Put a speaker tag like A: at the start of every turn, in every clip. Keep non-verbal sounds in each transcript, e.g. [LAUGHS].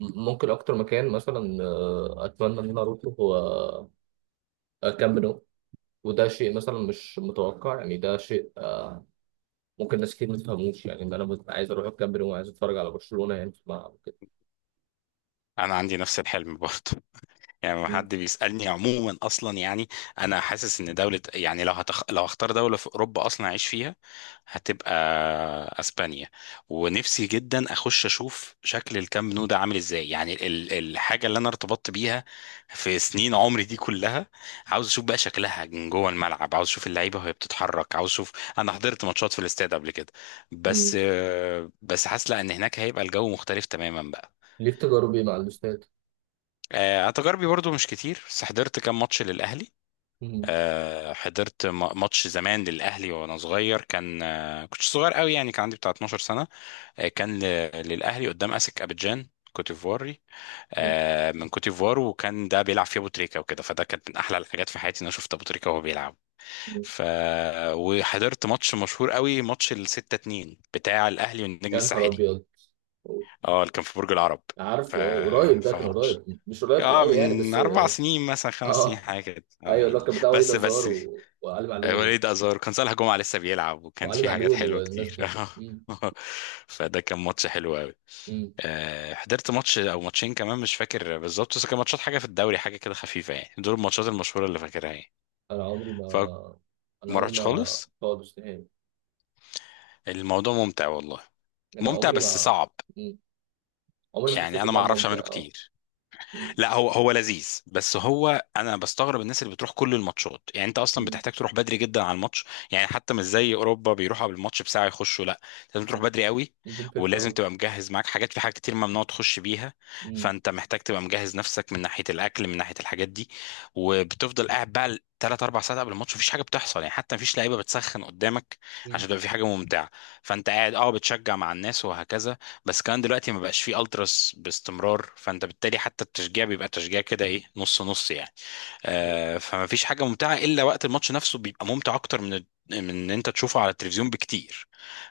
A: ممكن اكتر مكان مثلا اتمنى ان انا اروحه هو كامب نو. وده شيء مثلا مش متوقع يعني ده شيء ممكن ناس كتير ما تفهموش يعني ان انا ببقى عايز اروح الكامب نو وعايز اتفرج على برشلونة يعني في الملعب كده.
B: انا عندي نفس الحلم برضه. [LAUGHS] يعني لما حد بيسالني عموما اصلا، انا حاسس ان دوله، يعني لو هختار دوله في اوروبا اصلا اعيش فيها، هتبقى اسبانيا. ونفسي جدا اخش اشوف شكل الكامب نو ده عامل ازاي، يعني الحاجه اللي انا ارتبطت بيها في سنين عمري دي كلها. عاوز اشوف بقى شكلها من جوه الملعب، عاوز اشوف اللعيبه وهي بتتحرك، عاوز اشوف. انا حضرت ماتشات في الاستاد قبل كده، بس حاسس لا ان هناك هيبقى الجو مختلف تماما بقى.
A: ليك تجاربي مع الاستاد.
B: انا تجاربي برضو مش كتير، بس حضرت كام ماتش للاهلي.
A: مم.
B: حضرت ماتش زمان للاهلي وانا صغير كان، كنت صغير قوي يعني، كان عندي بتاع 12 سنه. كان للاهلي قدام اسك ابيجان، كوت ديفواري.
A: مم.
B: من كوت ديفوار، وكان ده بيلعب في ابو تريكه وكده، فده كانت من احلى الحاجات في حياتي ان انا شفت ابو تريكه وهو بيلعب.
A: مم.
B: ف وحضرت ماتش مشهور قوي، ماتش ال 6-2 بتاع الاهلي والنجم
A: يا نهار
B: الساحلي،
A: ابيض.
B: اه اللي كان في برج العرب. ف
A: عارفه، قريب، ده كان
B: فماتش
A: قريب مش قريب
B: اه
A: قوي يعني،
B: من
A: بس
B: اربع
A: اه.
B: سنين، مثلا خمس سنين،
A: آه،
B: حاجه كده اه،
A: ايوه، اللي هو
B: يعني
A: كان بتاع وليد
B: بس
A: ازار
B: بس.
A: وعلي معلول.
B: وليد ازار كان، صالح جمعه لسه بيلعب، وكان
A: وعلي
B: في حاجات
A: معلول
B: حلوه
A: والناس
B: كتير.
A: دي.
B: [LAUGHS]
A: مم.
B: اه، فده كان ماتش حلو قوي.
A: مم.
B: حضرت ماتش او ماتشين كمان، مش فاكر بالظبط، بس كان ماتشات حاجه في الدوري، حاجه كده خفيفه يعني. دول الماتشات المشهوره اللي فاكرها يعني.
A: انا عمري ما
B: فما
A: انا عمري
B: رحتش
A: ما
B: خالص.
A: خالص نهائي.
B: الموضوع ممتع والله،
A: انا
B: ممتع
A: عمري
B: بس
A: ما
B: صعب.
A: مم. عمري ما
B: يعني
A: حسيت
B: انا
A: ان
B: ما
A: هو
B: اعرفش
A: ممتع
B: اعمله
A: اه.
B: كتير.
A: مم.
B: لا هو لذيذ، بس هو انا بستغرب الناس اللي بتروح كل الماتشات. يعني انت اصلا
A: مم.
B: بتحتاج تروح بدري جدا على الماتش، يعني حتى مش زي اوروبا بيروحوا قبل الماتش بساعه يخشوا، لا لازم تروح
A: مم.
B: بدري قوي.
A: دي الفكره
B: ولازم
A: اه.
B: تبقى مجهز معاك حاجات، في حاجات كتير ممنوع تخش بيها.
A: مم.
B: فانت محتاج تبقى مجهز نفسك من ناحيه الاكل، من ناحيه الحاجات دي. وبتفضل قاعد بقى ثلاث اربع ساعات قبل الماتش، مفيش حاجه بتحصل يعني، حتى مفيش لعيبه بتسخن قدامك
A: مم.
B: عشان تبقى في حاجه ممتعه. فانت قاعد اه بتشجع مع الناس وهكذا. بس كمان دلوقتي ما بقاش فيه التراس باستمرار، فانت بالتالي حتى التشجيع بيبقى تشجيع كده ايه، نص نص يعني. فما فيش حاجه ممتعه الا وقت الماتش نفسه، بيبقى ممتع اكتر من ان انت تشوفه على التلفزيون بكتير.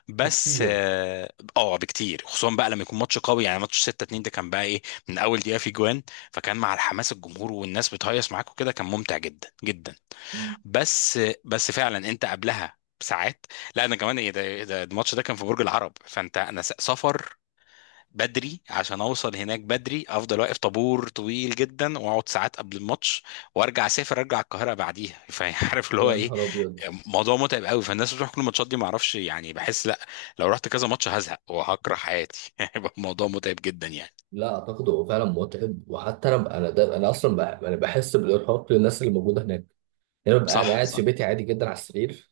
B: بس
A: بكتير.
B: اه، بكتير، خصوصا بقى لما يكون ماتش قوي. يعني ماتش 6-2 ده كان بقى ايه، من اول دقيقه في جوان. فكان مع الحماس الجمهور والناس بتهيص معاك وكده، كان ممتع جدا جدا.
A: مم.
B: بس فعلا انت قبلها بساعات، لا انا كمان ايه ده إيه ده، الماتش ده كان في برج العرب، فانت انا سفر بدري عشان اوصل هناك بدري، افضل واقف طابور طويل جدا، واقعد ساعات قبل الماتش، وارجع اسافر ارجع القاهره بعديها. [LAUGHS] فعارف اللي هو
A: يا
B: ايه،
A: نهار ابيض.
B: موضوع متعب قوي. فالناس بتروح كل الماتشات دي ما اعرفش يعني، بحس لا، لو رحت كذا ماتش هزهق وهكره حياتي. [LAUGHS] هيبقى الموضوع متعب جدا يعني.
A: لا اعتقد هو فعلا متعب، وحتى انا ب- انا ده انا اصلا بح- انا بحس بالارهاق للناس اللي موجوده هناك. يعني ببقى انا
B: صح،
A: قاعد في
B: صح.
A: بيتي عادي جدا على السرير،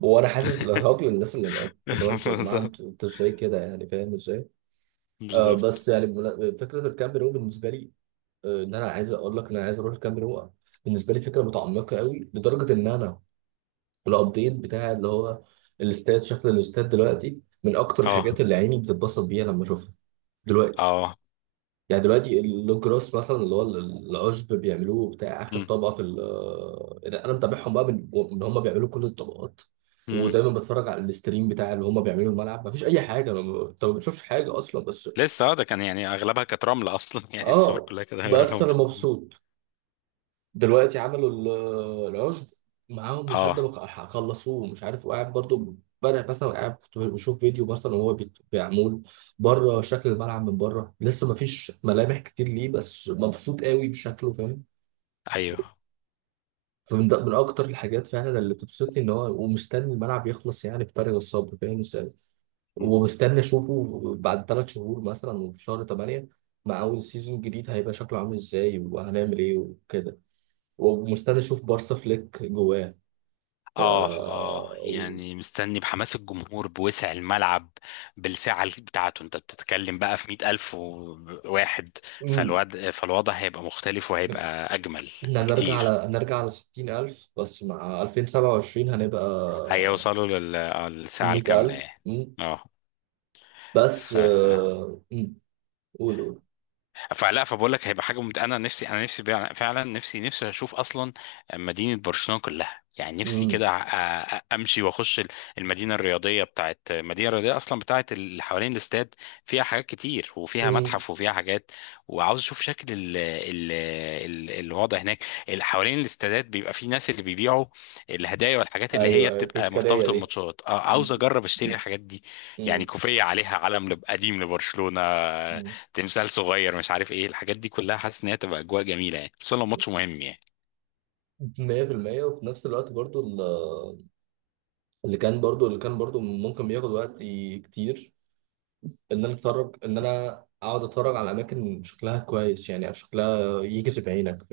A: وانا حاسس بالارهاق للناس اللي هناك. فاللي هو
B: [LAUGHS]
A: انتوا يا جماعه،
B: بالظبط،
A: انتوا ازاي كده يعني؟ فاهم ازاي؟
B: بالظبط.
A: بس يعني فكره الكامب ده بالنسبه لي، ان انا عايز اقول لك ان انا عايز اروح الكامب نو. بالنسبه لي فكره متعمقه قوي لدرجه ان انا الابديت بتاع اللي هو الاستاد، شكل الاستاد دلوقتي من اكتر
B: اه،
A: الحاجات اللي عيني بتتبسط بيها لما اشوفها دلوقتي.
B: اه.
A: يعني دلوقتي اللوجراس مثلا، اللي هو العشب بيعملوه بتاع اخر
B: مم.
A: طبقه في ال- آه، انا متابعهم بقى من هم بيعملوا كل الطبقات.
B: مم.
A: ودايما بتفرج على الاستريم بتاع اللي هم بيعملوه الملعب. مفيش اي حاجه، أنا ما- انت ما بتشوفش حاجه اصلا بس
B: لسه اه، ده كان يعني اغلبها كانت رمل اصلا. [LAUGHS] يعني الصور
A: اه.
B: كلها كده
A: بس
B: رمل.
A: انا مبسوط. دلوقتي عملوا العشب معاهم، لحد
B: اه.
A: ما خلصوه مش عارف، وقاعد برضو. امبارح مثلا قاعد كنت بشوف فيديو مثلا وهو بيعمل بره، شكل الملعب من بره لسه ما فيش ملامح كتير ليه، بس مبسوط قوي بشكله، فاهم؟
B: ايوه.
A: فمن ده، من اكتر الحاجات فعلا اللي بتبسطني ان هو، ومستني الملعب يخلص يعني بفارغ الصبر، فاهم ازاي؟ ومستني اشوفه بعد ثلاث شهور مثلا، وفي شهر 8 مع اول سيزون جديد، هيبقى شكله عامل ازاي، وهنعمل ايه وكده. ومستني اشوف بارسا فليك جواه. ف،
B: اه، اه. يعني مستني بحماس الجمهور، بوسع الملعب، بالسعة بتاعته. انت بتتكلم بقى في 100 ألف وواحد.
A: مم.
B: فالوضع هيبقى مختلف وهيبقى أجمل
A: إحنا هنرجع على
B: بكتير.
A: هنرجع على 60,000، بس مع 2027 هنبقى
B: هيوصلوا للساعة الكاملة
A: 100,000.
B: يعني.
A: مم.
B: اه.
A: بس
B: ف
A: مم. قول، قول.
B: فبقول لك هيبقى حاجه انا نفسي بيع- فعلا نفسي اشوف اصلا مدينه برشلونه كلها. يعني نفسي
A: مم.
B: كده امشي واخش المدينه الرياضيه المدينه الرياضيه اصلا، بتاعت اللي حوالين الاستاد، فيها حاجات كتير، وفيها
A: مم.
B: متحف، وفيها حاجات. وعاوز اشوف شكل الوضع هناك. اللي حوالين الاستادات بيبقى في ناس اللي بيبيعوا الهدايا والحاجات اللي
A: أيوه،
B: هي
A: أيوه،
B: بتبقى
A: التذكارية
B: مرتبطه
A: دي.
B: بالماتشات، عاوز
A: مم.
B: اجرب اشتري الحاجات دي. يعني
A: مم.
B: كوفيه عليها علم قديم لبرشلونه،
A: مم.
B: تمثال صغير، مش عارف ايه الحاجات دي كلها. حاسس ان هي تبقى اجواء جميله يعني، خصوصا لو ماتش مهم يعني.
A: 100%. وفي نفس الوقت برضو اللي كان برضو ممكن بياخد وقت كتير. إن أنا أقعد أتفرج على أماكن شكلها كويس يعني، شكلها يجذب عينك.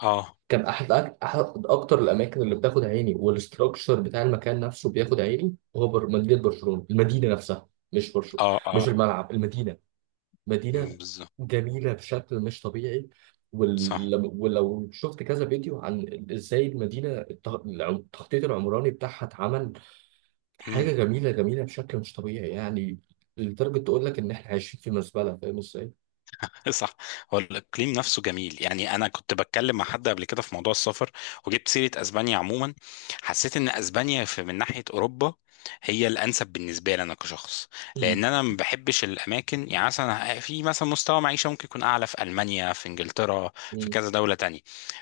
B: اه،
A: كان احد احد اكتر الاماكن اللي بتاخد عيني، والاستراكشر بتاع المكان نفسه بياخد عيني، هو مدينه برشلونه، المدينه نفسها مش برشلونه.
B: اه، اه.
A: مش الملعب، المدينه. مدينه
B: مم، بالظبط.
A: جميله بشكل مش طبيعي.
B: صح.
A: ولو شفت كذا فيديو عن ازاي المدينه التخطيط العمراني بتاعها اتعمل،
B: امم.
A: حاجه جميله، جميله بشكل مش طبيعي يعني. لدرجه تقول لك ان احنا عايشين في مزبله، فاهم ازاي؟
B: [LAUGHS] صح. هو الاقليم نفسه جميل. يعني انا كنت بتكلم مع حد قبل كده في موضوع السفر، وجبت سيره اسبانيا عموما. حسيت ان اسبانيا في، من ناحيه اوروبا، هي الانسب بالنسبه لي انا كشخص.
A: مم.
B: لان انا ما بحبش الاماكن، يعني مثلا في مثلا مستوى معيشه ممكن يكون اعلى في المانيا، في انجلترا، في
A: مم.
B: كذا دوله تانية،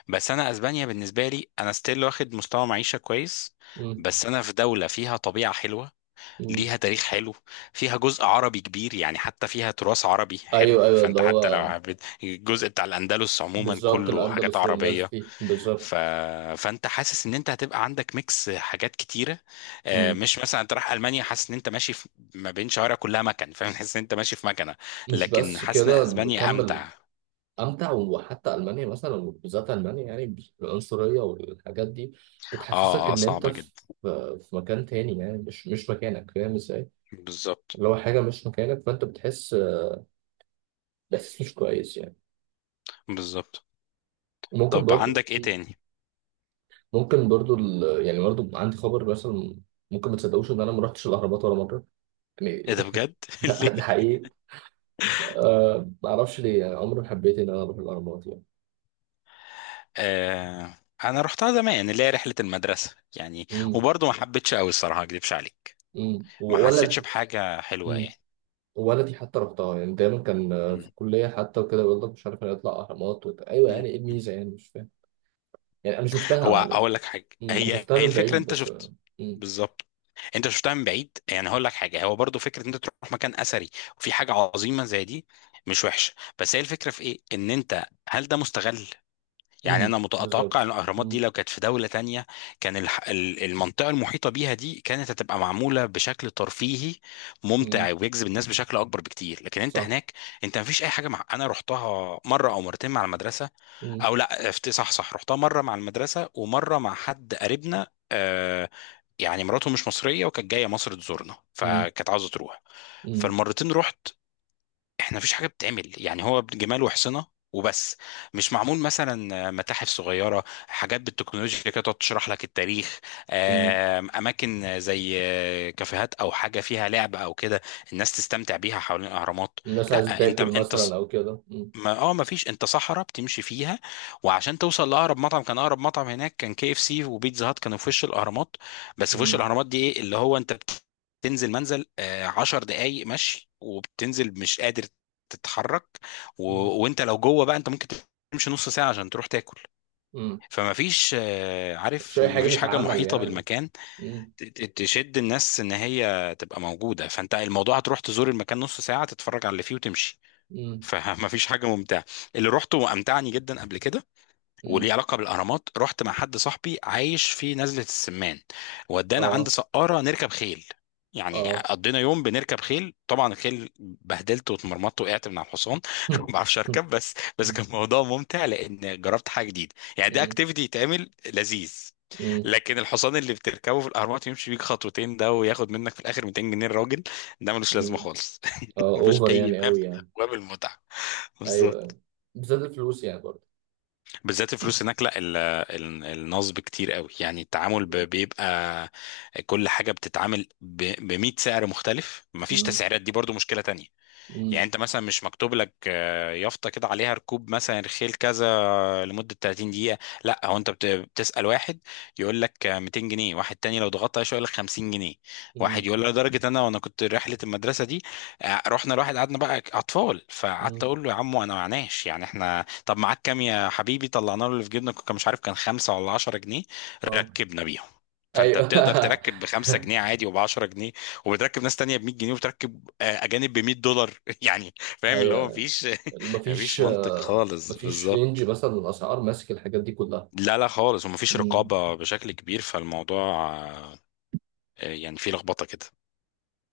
B: بس انا اسبانيا بالنسبه لي انا ستيل واخد مستوى معيشه كويس،
A: مم.
B: بس انا في دوله فيها طبيعه حلوه،
A: مم.
B: ليها تاريخ حلو، فيها جزء عربي كبير، يعني حتى فيها تراث عربي حلو.
A: ايوه، ايوه اللي
B: فانت حتى لو
A: هو
B: حبيت الجزء بتاع الاندلس عموما،
A: بالظبط،
B: كله حاجات
A: الأندلس والناس
B: عربيه.
A: دي بالظبط.
B: ف... فانت حاسس ان انت هتبقى عندك ميكس حاجات كتيره.
A: مم.
B: مش مثلا انت رايح المانيا حاسس ان انت ماشي في ما بين شوارع كلها مكن، فاهم، حاسس ان انت ماشي في مكنه.
A: مش
B: لكن
A: بس
B: حاسس ان
A: كده،
B: اسبانيا
A: كمل.
B: امتع.
A: أمتع. وحتى ألمانيا مثلا، وبالذات ألمانيا يعني، العنصرية والحاجات دي بتحسسك
B: اه، اه،
A: إن أنت
B: صعبه
A: في،
B: جدا.
A: في مكان تاني يعني، مش مكانك، فاهم إزاي؟
B: بالظبط،
A: اللي هو حاجة مش مكانك، فأنت بتحس بإحساس مش كويس يعني.
B: بالظبط.
A: ممكن
B: طب
A: برضو،
B: عندك ايه
A: مم.
B: تاني؟
A: ممكن برضو ال... يعني برضو عندي خبر مثلا، ممكن ما تصدقوش إن أنا ما رحتش الأهرامات ولا مرة يعني.
B: ايه ده، بجد؟ [LAUGHS] ليه؟
A: [LAUGHS] ده حقيقي. أه، ما أعرفش ليه، يعني عمري ما حبيت إن أنا أروح الأهرامات يعني.
B: آه. انا رحتها زمان اللي هي رحله المدرسه يعني،
A: امم.
B: وبرضه ما حبيتش قوي الصراحه، ما اكدبش عليك،
A: امم،
B: ما حسيتش
A: وولدي.
B: بحاجه حلوه
A: امم،
B: يعني.
A: وولدي حتى رحتها، يعني دايما كان، في
B: م.
A: الكليه حتى وكده، يقول لك مش عارف أنا يطلع اهرامات، وت... ايوه، يعني ايه
B: م.
A: الميزه يعني، مش فاهم. يعني انا
B: هو
A: شفتها انا.
B: اقول لك حاجه،
A: مم، أنا شفتها
B: هي
A: من
B: الفكره
A: بعيد
B: انت
A: بس.
B: شفت.
A: امم.
B: بالظبط، انت شفتها من بعيد. يعني هقول لك حاجه، هو برضو فكره ان انت تروح مكان اثري وفي حاجه عظيمه زي دي، مش وحشه، بس هي الفكره في ايه، ان انت هل ده مستغل؟ يعني
A: امم،
B: انا اتوقع ان
A: بالظبط.
B: الاهرامات دي
A: امم.
B: لو كانت في دوله تانية، كان المنطقه المحيطه بيها دي كانت هتبقى معموله بشكل ترفيهي ممتع
A: امم.
B: ويجذب الناس بشكل اكبر بكتير. لكن انت
A: صح.
B: هناك، انت مفيش اي حاجه. انا رحتها مره او مرتين مع المدرسه،
A: امم.
B: او لا صح، صح، رحتها مره مع المدرسه ومره مع حد قريبنا. آه، يعني مراته مش مصريه وكانت جايه مصر تزورنا،
A: امم.
B: فكانت عاوزه تروح.
A: امم.
B: فالمرتين رحت. احنا مفيش حاجه بتتعمل، يعني هو جمال وحصنه وبس. مش معمول مثلا متاحف صغيره، حاجات بالتكنولوجيا كده تقعد تشرح لك التاريخ،
A: أمم.
B: اماكن زي كافيهات او حاجه فيها لعب او كده، الناس تستمتع بيها حوالين الاهرامات.
A: الناس عايزه
B: لا انت،
A: تاكل مثلا او كده، امم.
B: ما اه ما فيش. انت صحراء بتمشي فيها، وعشان توصل لاقرب مطعم، كان اقرب مطعم هناك كان كي اف سي وبيتزا هات، كانوا في وش الاهرامات. بس في وش
A: امم.
B: الاهرامات دي ايه اللي هو، انت بتنزل 10 دقايق مشي وبتنزل مش قادر تتحرك. و...
A: امم.
B: وانت لو جوه بقى، انت ممكن تمشي نص ساعة عشان تروح تاكل.
A: أمم.
B: فما فيش
A: مفيش
B: عارف
A: اي
B: ما
A: حاجه
B: فيش حاجة
A: تتعمل
B: محيطة
A: يعني،
B: بالمكان
A: امم.
B: تشد الناس ان هي تبقى موجودة. فانت الموضوع هتروح تزور المكان نص ساعة، تتفرج على اللي فيه وتمشي.
A: امم.
B: فما فيش [LAUGHS] حاجه ممتعه. اللي روحته وامتعني جدا قبل كده وليه
A: امم.
B: علاقه بالاهرامات، رحت مع حد صاحبي عايش في نزله السمان، ودانا عند
A: اه.
B: سقاره نركب خيل. يعني
A: اه.
B: قضينا يوم بنركب خيل، طبعا الخيل بهدلت واتمرمطت، وقعت من على الحصان. [LAUGHS] ما
A: [LAUGHS]
B: بعرفش
A: امم.
B: اركب بس، بس كان موضوع ممتع لان جربت حاجه جديده، يعني ده
A: امم.
B: اكتيفيتي يتعمل لذيذ. لكن الحصان اللي بتركبه في الاهرامات يمشي بيك خطوتين ده وياخد منك في الاخر 200 جنيه، الراجل ده ملوش لازمه
A: امم.
B: خالص. [LAUGHS]
A: اه،
B: مفيش
A: اوفر
B: اي
A: يعني
B: باب من
A: قوي يعني.
B: ابواب المتعه.
A: ايوه،
B: بالظبط.
A: ايوه، بالذات الفلوس يعني برضه.
B: بالذات الفلوس هناك، لا النصب كتير قوي يعني، التعامل بيبقى كل حاجة بتتعامل ب 100 سعر مختلف، مفيش
A: امم.
B: تسعيرات، دي برضو مشكلة تانية. يعني
A: امم.
B: انت مثلا مش مكتوب لك، يافطه كده عليها ركوب مثلا رخيل كذا لمده 30 دقيقه، لا هو انت بتسال واحد يقول لك 200 جنيه، واحد تاني لو ضغطت عليه شويه يقول لك 50 جنيه، واحد
A: امم.
B: يقول لك، لدرجه انا وانا كنت رحله المدرسه دي، رحنا لواحد قعدنا بقى اطفال، فقعدت
A: امم.
B: اقول له يا عمو انا معناش، يعني احنا طب معاك كام يا حبيبي، طلعنا له اللي في جيبنا كان، مش عارف كان 5 ولا 10 جنيه،
A: اه.
B: ركبنا بيهم. فانت
A: ايوه.
B: بتقدر
A: [LAUGHS]
B: تركب ب5 جنيه عادي، وب10 جنيه، وبتركب ناس تانية ب 100 جنيه، وبتركب اجانب ب 100 دولار [LAUGHS] يعني، فاهم اللي هو
A: ايوه.
B: مفيش [LAUGHS]
A: مفيش
B: مفيش منطق خالص،
A: مفيش رينج
B: بالظبط.
A: مثلا، الاسعار ماسك الحاجات دي كلها.
B: لا، لا خالص، ومفيش رقابة بشكل كبير فالموضوع، آه، يعني فيه لخبطة كده.